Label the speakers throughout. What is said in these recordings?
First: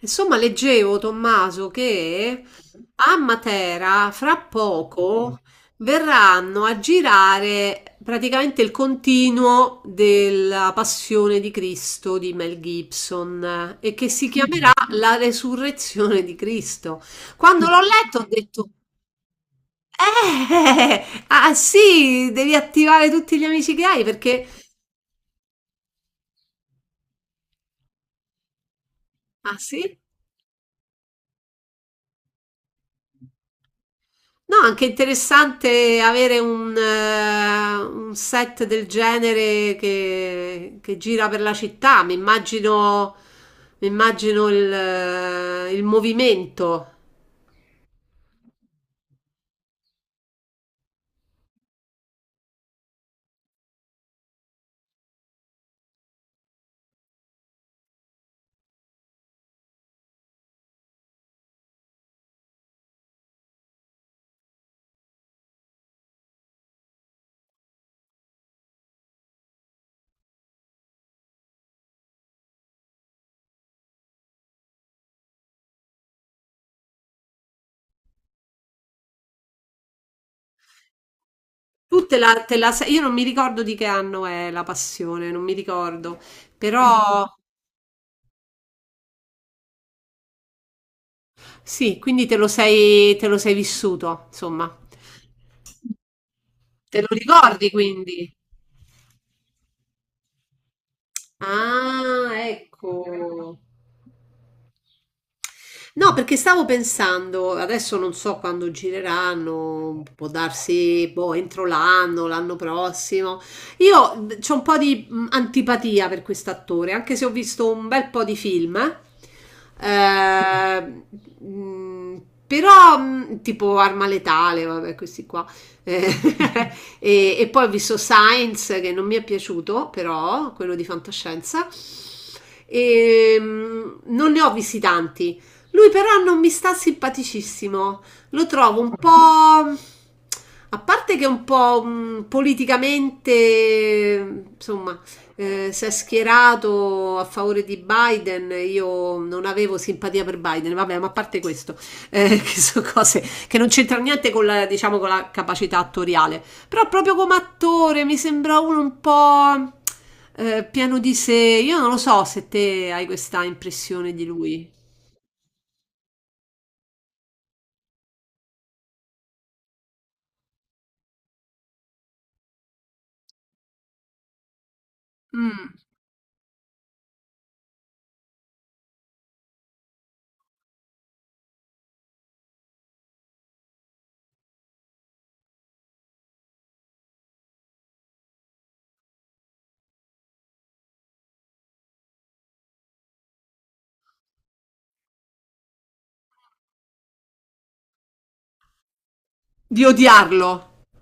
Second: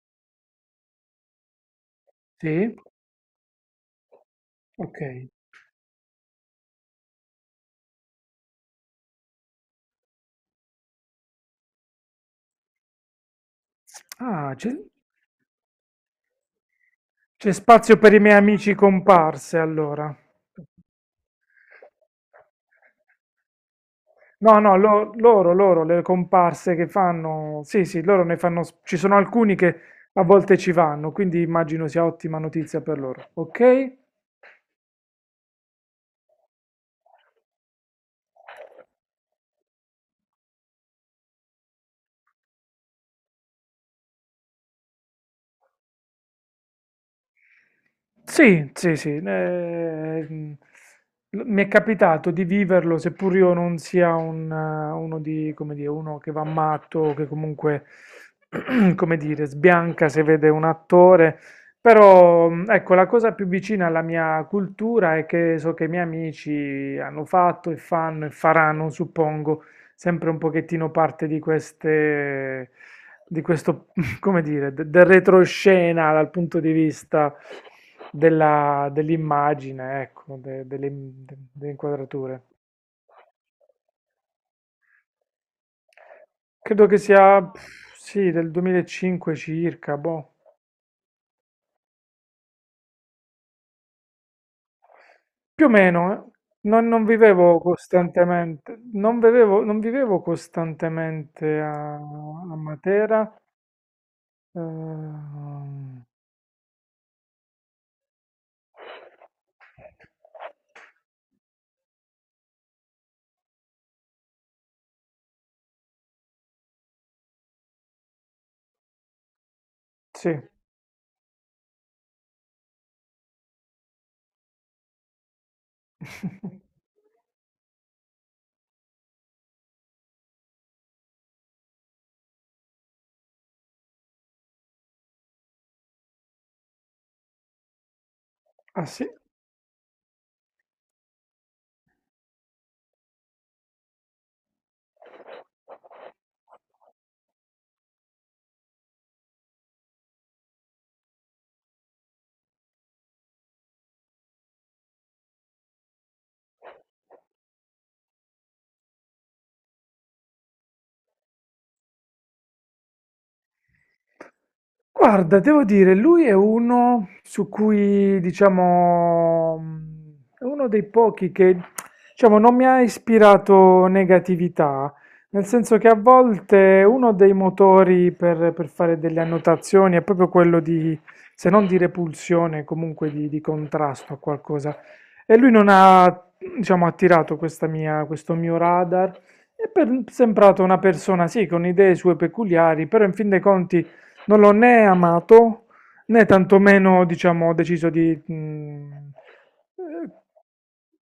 Speaker 1: Insomma, leggevo, Tommaso, che
Speaker 2: Sì?
Speaker 1: a Matera fra
Speaker 2: Ok.
Speaker 1: poco verranno a girare praticamente il continuo della Passione di Cristo di Mel Gibson e che si
Speaker 2: Ah,
Speaker 1: chiamerà
Speaker 2: c'è
Speaker 1: La Resurrezione di Cristo.
Speaker 2: c'è
Speaker 1: Quando l'ho
Speaker 2: spazio per
Speaker 1: letto
Speaker 2: i
Speaker 1: ho
Speaker 2: miei
Speaker 1: detto,
Speaker 2: amici comparse allora.
Speaker 1: ah sì, devi attivare tutti gli amici che hai perché...
Speaker 2: No, no, loro, le comparse che fanno, sì, sì, loro ne fanno, ci sono alcuni
Speaker 1: Ah
Speaker 2: che
Speaker 1: sì?
Speaker 2: a volte ci vanno, quindi immagino sia ottima notizia per loro. Ok?
Speaker 1: No, anche interessante avere un set del genere che gira per la città. Mi immagino il movimento.
Speaker 2: Sì, sì, sì. Mi è capitato di viverlo, seppur io non sia un, uno di, come dire, uno che va matto, o che comunque, come dire, sbianca se vede un attore. Però, ecco, la cosa più vicina alla mia cultura è che so che i miei amici hanno fatto e fanno e faranno, suppongo, sempre un pochettino parte di queste, di questo, come dire, del retroscena dal punto di vista dell'immagine, ecco, delle inquadrature.
Speaker 1: Te la sei- io non mi ricordo di che anno è La Passione, non mi ricordo.
Speaker 2: Credo che
Speaker 1: Però
Speaker 2: sia, pff, sì, del 2005 circa, boh.
Speaker 1: sì, quindi te lo sei vissuto, insomma.
Speaker 2: Più o meno, eh.
Speaker 1: Te
Speaker 2: Non
Speaker 1: lo
Speaker 2: vivevo
Speaker 1: ricordi quindi?
Speaker 2: costantemente, non vivevo costantemente a,
Speaker 1: Ah,
Speaker 2: a Matera.
Speaker 1: ecco.
Speaker 2: ehm,
Speaker 1: No, perché stavo pensando, adesso non so quando gireranno, può darsi boh, entro l'anno, l'anno prossimo. Io ho un po' di antipatia per quest'attore, anche se ho visto un bel po' di film.
Speaker 2: Sì.
Speaker 1: eh, Però, tipo Arma Letale, vabbè, questi qua. Eh, e poi ho visto Science, che non mi è piaciuto, però, quello di fantascienza. E, non ne ho visti tanti. Lui però non mi sta simpaticissimo. Lo trovo
Speaker 2: Ah
Speaker 1: un
Speaker 2: sì?
Speaker 1: po'. A parte che è un po' politicamente, insomma, si è schierato a favore di Biden, io non avevo simpatia per Biden, vabbè, ma a parte questo, che sono cose che non c'entrano niente con la, diciamo, con la capacità attoriale, però proprio come attore mi sembra uno un po' pieno di sé, io non lo so se te hai questa impressione di lui.
Speaker 2: Guarda, devo dire, lui è uno su cui, diciamo, è uno dei pochi che, diciamo, non mi ha ispirato negatività, nel
Speaker 1: Mm.
Speaker 2: senso che a volte uno dei motori per fare delle annotazioni è proprio quello di, se non di repulsione, comunque di contrasto a qualcosa. E lui non ha, diciamo, attirato questo mio radar. Sembrato una persona, sì, con idee sue peculiari, però in fin dei conti... Non l'ho né amato né tantomeno, diciamo, ho deciso di... mm,
Speaker 1: Di
Speaker 2: eh,
Speaker 1: odiarlo.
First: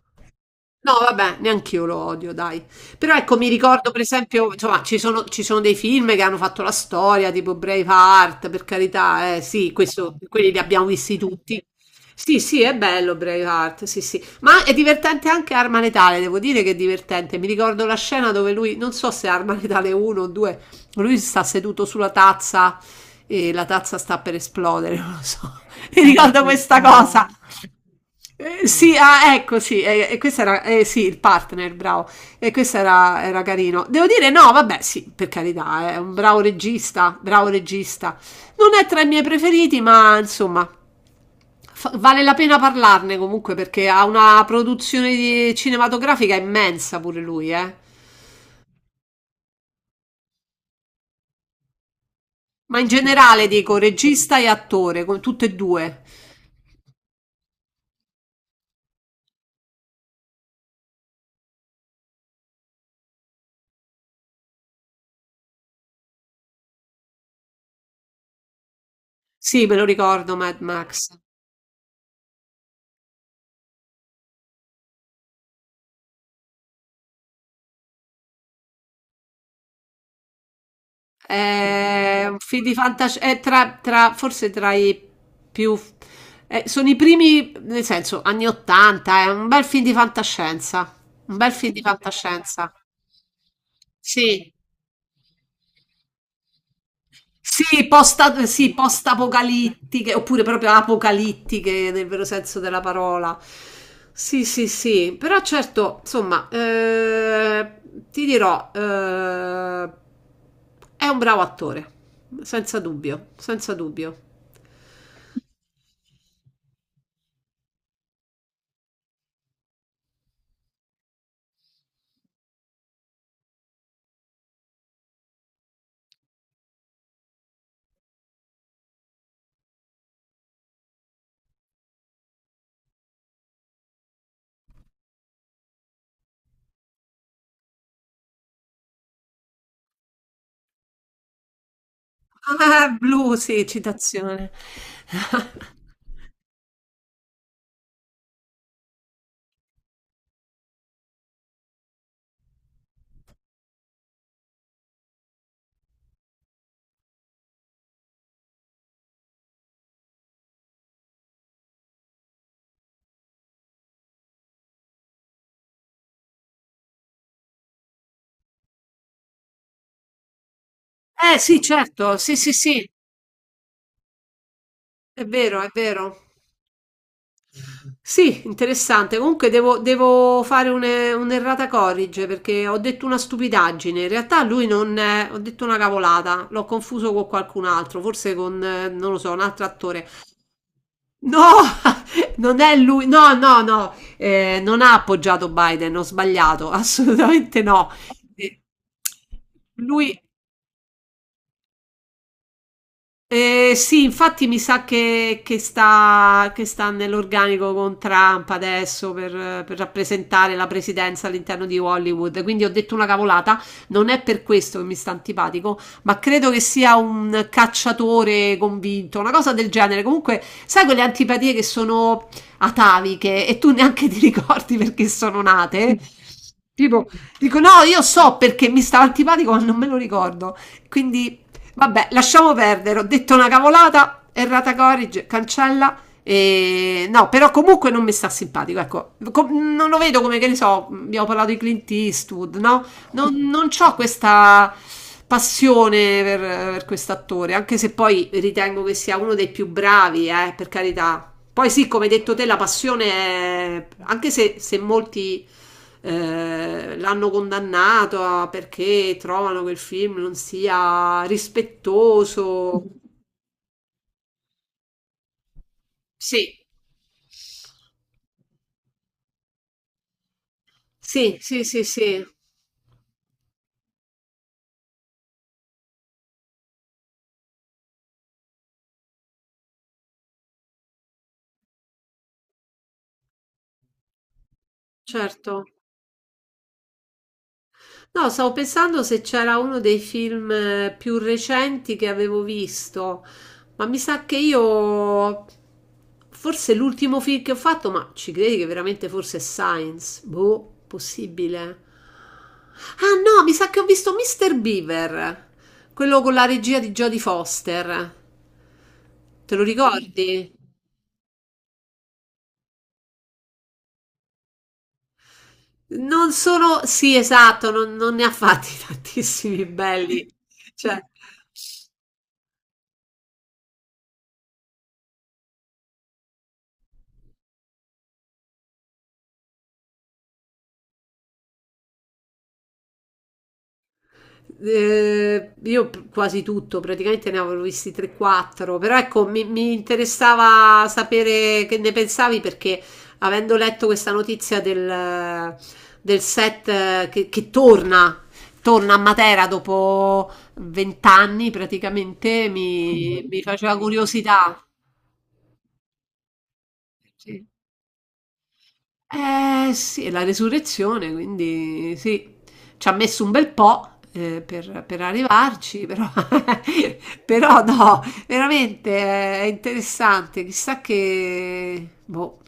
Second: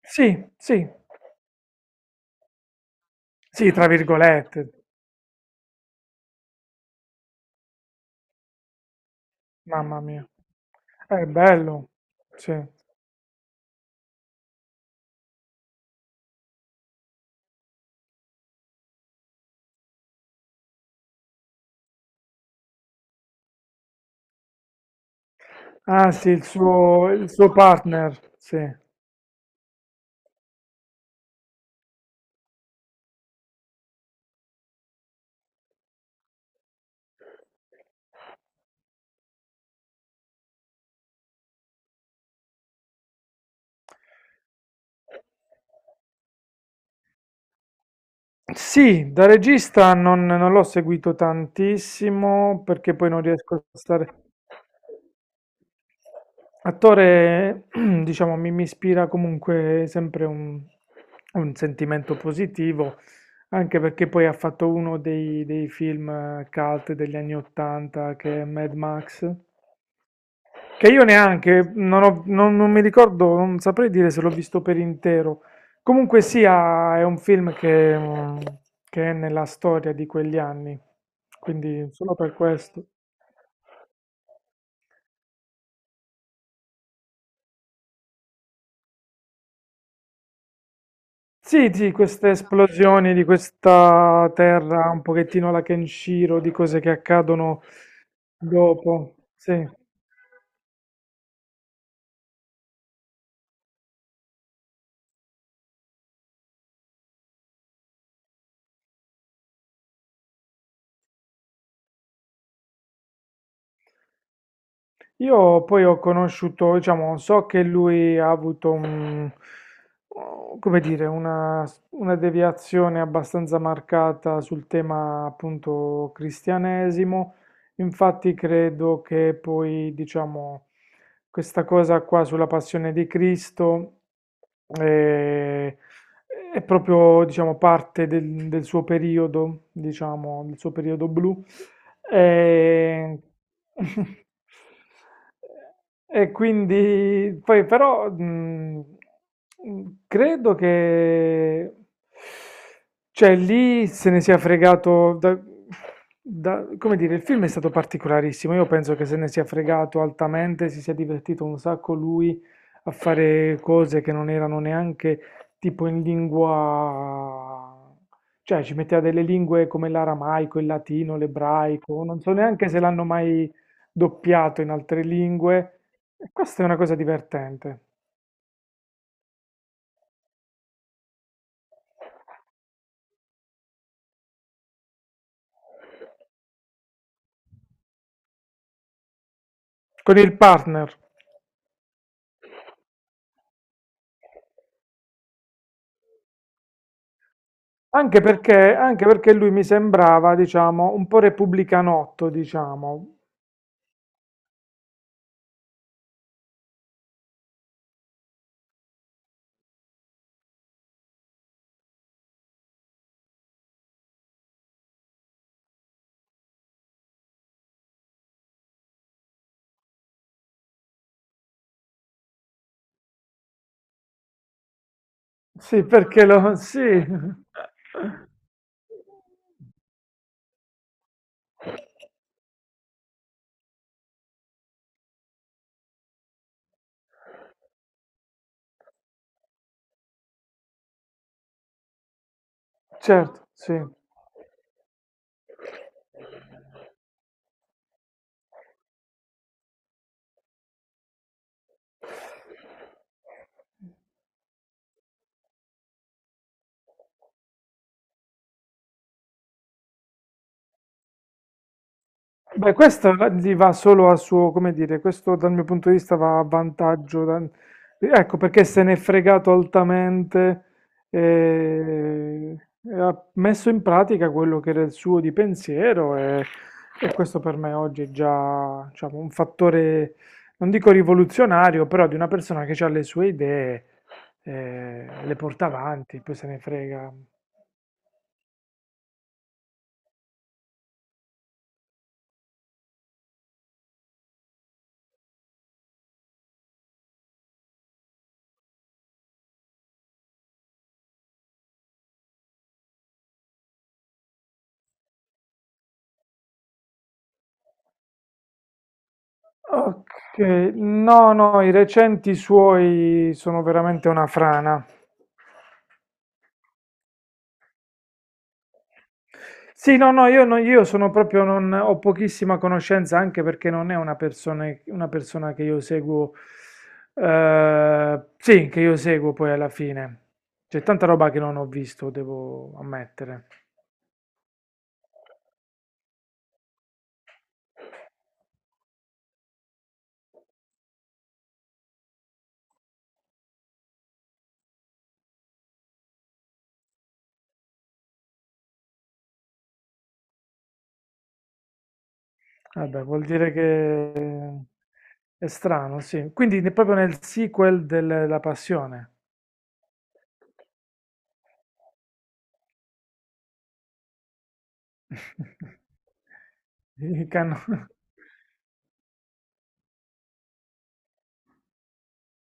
Speaker 2: sì, sì,
Speaker 1: No, vabbè, neanche io lo odio, dai. Però ecco, mi
Speaker 2: sì, tra
Speaker 1: ricordo per esempio, insomma,
Speaker 2: virgolette,
Speaker 1: ci sono dei film che hanno fatto la storia, tipo Braveheart, per carità, sì,
Speaker 2: mamma
Speaker 1: questo,
Speaker 2: mia.
Speaker 1: quelli li abbiamo visti
Speaker 2: È
Speaker 1: tutti.
Speaker 2: bello,
Speaker 1: Sì,
Speaker 2: sì.
Speaker 1: sì, è bello Braveheart, sì, sì. Ma è divertente anche Arma Letale, devo dire che è divertente. Mi ricordo la scena dove lui, non so se è Arma Letale 1 o 2, lui sta seduto sulla tazza e la tazza sta per esplodere, non lo so. Mi
Speaker 2: Ah sì,
Speaker 1: ricordo questa cosa.
Speaker 2: il suo partner, sì.
Speaker 1: Sì, ah, ecco, sì, e questo era, sì, il partner, bravo. Era carino. Devo dire, no, vabbè, sì, per carità, è un bravo regista, bravo regista. Non è tra i miei preferiti, ma insomma, fa- vale la pena parlarne comunque perché ha una produzione di- cinematografica immensa pure lui, eh.
Speaker 2: Sì, da regista non l'ho seguito tantissimo
Speaker 1: Ma in
Speaker 2: perché poi non
Speaker 1: generale
Speaker 2: riesco a
Speaker 1: dico
Speaker 2: stare.
Speaker 1: regista e attore, con tutte e due.
Speaker 2: Attore, diciamo, mi ispira comunque sempre un sentimento positivo, anche perché poi ha fatto uno dei, dei film cult degli anni 80 che è Mad Max.
Speaker 1: Sì, me lo ricordo, Mad
Speaker 2: Che io
Speaker 1: Max.
Speaker 2: neanche, non mi ricordo, non saprei dire se l'ho visto per intero. Comunque sia, è un film che, mm, che è nella storia di quegli anni, quindi solo
Speaker 1: È
Speaker 2: per
Speaker 1: un film di
Speaker 2: questo.
Speaker 1: fantascienza, è tra, tra- forse tra i più... sono i primi, nel senso, anni 80, è un bel film di fantascienza, un bel
Speaker 2: Sì,
Speaker 1: film di
Speaker 2: sì, queste
Speaker 1: fantascienza.
Speaker 2: esplosioni di questa
Speaker 1: Sì,
Speaker 2: terra, un pochettino la Kenshiro, di cose che accadono
Speaker 1: sì, posta, sì,
Speaker 2: dopo. Sì.
Speaker 1: post-apocalittiche, oppure proprio apocalittiche nel vero senso della parola. Sì, sì, sì, però certo, insomma, ti dirò, è un bravo attore, senza dubbio, senza dubbio.
Speaker 2: Io poi ho conosciuto, diciamo, so che lui ha avuto un, come dire, una deviazione abbastanza marcata sul tema appunto cristianesimo. Infatti credo che poi, diciamo, questa cosa qua sulla passione di Cristo eh, è proprio, diciamo, parte del, del suo periodo, diciamo, del suo periodo blu.
Speaker 1: Ah,
Speaker 2: E,
Speaker 1: blu, sì, citazione.
Speaker 2: e quindi poi però credo che cioè lì se ne sia fregato come dire, il film è stato particolarissimo. Io penso che se ne sia fregato altamente, si sia divertito un sacco lui a fare cose che non erano neanche tipo in lingua, cioè ci metteva delle lingue come l'aramaico, il latino,
Speaker 1: Eh sì,
Speaker 2: l'ebraico,
Speaker 1: certo,
Speaker 2: non so
Speaker 1: sì, sì,
Speaker 2: neanche se
Speaker 1: sì,
Speaker 2: l'hanno mai doppiato in altre
Speaker 1: è vero, è
Speaker 2: lingue.
Speaker 1: vero.
Speaker 2: E questa è una cosa divertente.
Speaker 1: Sì, interessante. Comunque devo fare un'errata corrige perché ho detto una stupidaggine. In realtà lui non è, ho detto una cavolata, l'ho confuso con qualcun altro, forse con, non lo so, un altro attore.
Speaker 2: Con il partner.
Speaker 1: No, non è lui, no, no, no, non ha appoggiato Biden, ho sbagliato, assolutamente no. Eh,
Speaker 2: Anche perché lui mi
Speaker 1: lui
Speaker 2: sembrava, diciamo, un po' repubblicanotto, diciamo.
Speaker 1: eh, sì, infatti mi sa che sta nell'organico con Trump adesso per rappresentare la presidenza all'interno di Hollywood. Quindi ho detto una cavolata, non è per questo che mi sta antipatico, ma credo che sia un cacciatore convinto, una cosa del genere. Comunque, sai quelle antipatie che sono ataviche e tu neanche ti ricordi perché sono
Speaker 2: Sì,
Speaker 1: nate?
Speaker 2: perché lo... Sì,
Speaker 1: Tipo, dico no, io so perché mi stava antipatico, ma non me lo ricordo. Quindi vabbè, lasciamo perdere, ho detto una cavolata, errata corrige, cancella. E... no, però comunque non mi sta simpatico, ecco, com- non lo vedo come che ne so, abbiamo parlato di Clint Eastwood, no?
Speaker 2: certo,
Speaker 1: Non
Speaker 2: sì.
Speaker 1: ho questa passione per quest'attore, anche se poi ritengo che sia uno dei più bravi, per carità, poi sì, come hai detto te, la passione, è- anche se molti l'hanno condannato a- perché trovano che il film non sia
Speaker 2: Beh,
Speaker 1: rispettoso.
Speaker 2: questo gli va solo a suo, come dire, questo dal mio punto di vista va a
Speaker 1: Sì,
Speaker 2: vantaggio. Ecco perché se n'è fregato altamente
Speaker 1: sì, sì, sì, sì,
Speaker 2: eh, e, ha messo in pratica quello che era il suo di pensiero e questo per me oggi è già, diciamo, un fattore, non dico rivoluzionario, però di una persona che ha le sue idee, le
Speaker 1: certo.
Speaker 2: porta avanti, poi se ne frega.
Speaker 1: No, stavo pensando se c'era uno dei film più recenti che avevo visto, ma mi sa che io, forse l'ultimo film che ho fatto, ma ci credi che veramente forse è Science? Boh, possibile. Ah no, mi sa che ho visto Mr. Beaver, quello con la regia di Jodie Foster. Te lo
Speaker 2: Ok,
Speaker 1: ricordi?
Speaker 2: no, no, i recenti suoi sono veramente una frana.
Speaker 1: Non sono, sì, esatto, non, non ne ha fatti tantissimi
Speaker 2: Sì, no,
Speaker 1: belli.
Speaker 2: no, io, io
Speaker 1: Cioè,
Speaker 2: sono proprio, non, ho pochissima conoscenza anche perché non è una persona che io seguo, sì, che io seguo poi alla fine. C'è tanta roba che non ho visto, devo ammettere.
Speaker 1: eh, io p- quasi tutto, praticamente ne avevo visti 3-4, però ecco, mi interessava sapere che ne pensavi perché avendo letto questa notizia del, del set che torna, torna a Matera dopo 20 anni praticamente,
Speaker 2: Vabbè, vuol
Speaker 1: mi
Speaker 2: dire
Speaker 1: faceva
Speaker 2: che
Speaker 1: curiosità.
Speaker 2: è strano, sì. Quindi proprio nel
Speaker 1: Sì.
Speaker 2: sequel della Passione.
Speaker 1: Eh sì, è la resurrezione, quindi sì, ci ha messo un bel po' per arrivarci, però,
Speaker 2: I cano
Speaker 1: però no, veramente è interessante, chissà che, boh,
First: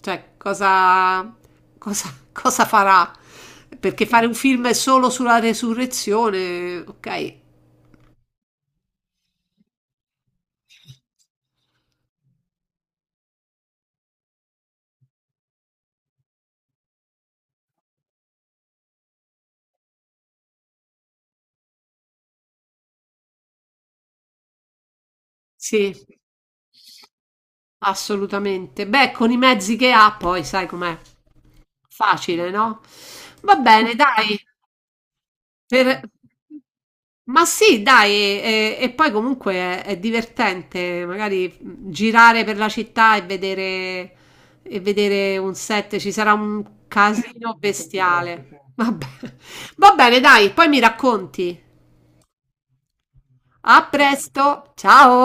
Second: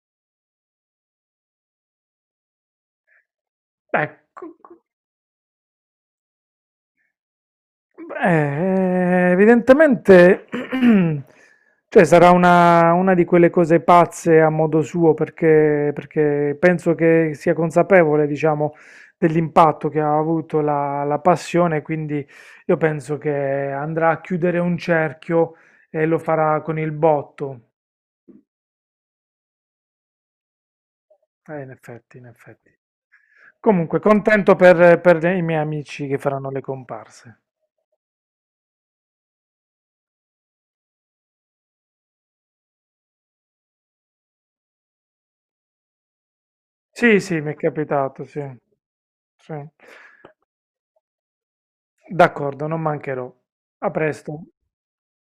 Speaker 1: cioè cosa, cosa, cosa farà, perché
Speaker 2: beh,
Speaker 1: fare un film solo sulla resurrezione, ok,
Speaker 2: beh, evidentemente, cioè sarà una di quelle cose pazze a modo suo, perché, perché penso che sia consapevole, diciamo, dell'impatto che ha avuto la, la passione, quindi io penso che andrà a chiudere un cerchio
Speaker 1: sì,
Speaker 2: e lo farà con il botto.
Speaker 1: assolutamente. Beh, con i mezzi che ha poi, sai com'è,
Speaker 2: In effetti, in
Speaker 1: facile,
Speaker 2: effetti.
Speaker 1: no? Va bene,
Speaker 2: Comunque,
Speaker 1: dai.
Speaker 2: contento per i miei
Speaker 1: Per
Speaker 2: amici che faranno le comparse.
Speaker 1: ma sì dai, e poi comunque è divertente magari, mhmm, girare per la città e vedere un set, ci sarà un
Speaker 2: Sì, sì, mi
Speaker 1: casino
Speaker 2: è capitato, sì.
Speaker 1: bestiale. Vabbè.
Speaker 2: Sì.
Speaker 1: Va bene dai, poi mi racconti.
Speaker 2: D'accordo, non mancherò.
Speaker 1: A
Speaker 2: A presto.
Speaker 1: presto, ciao.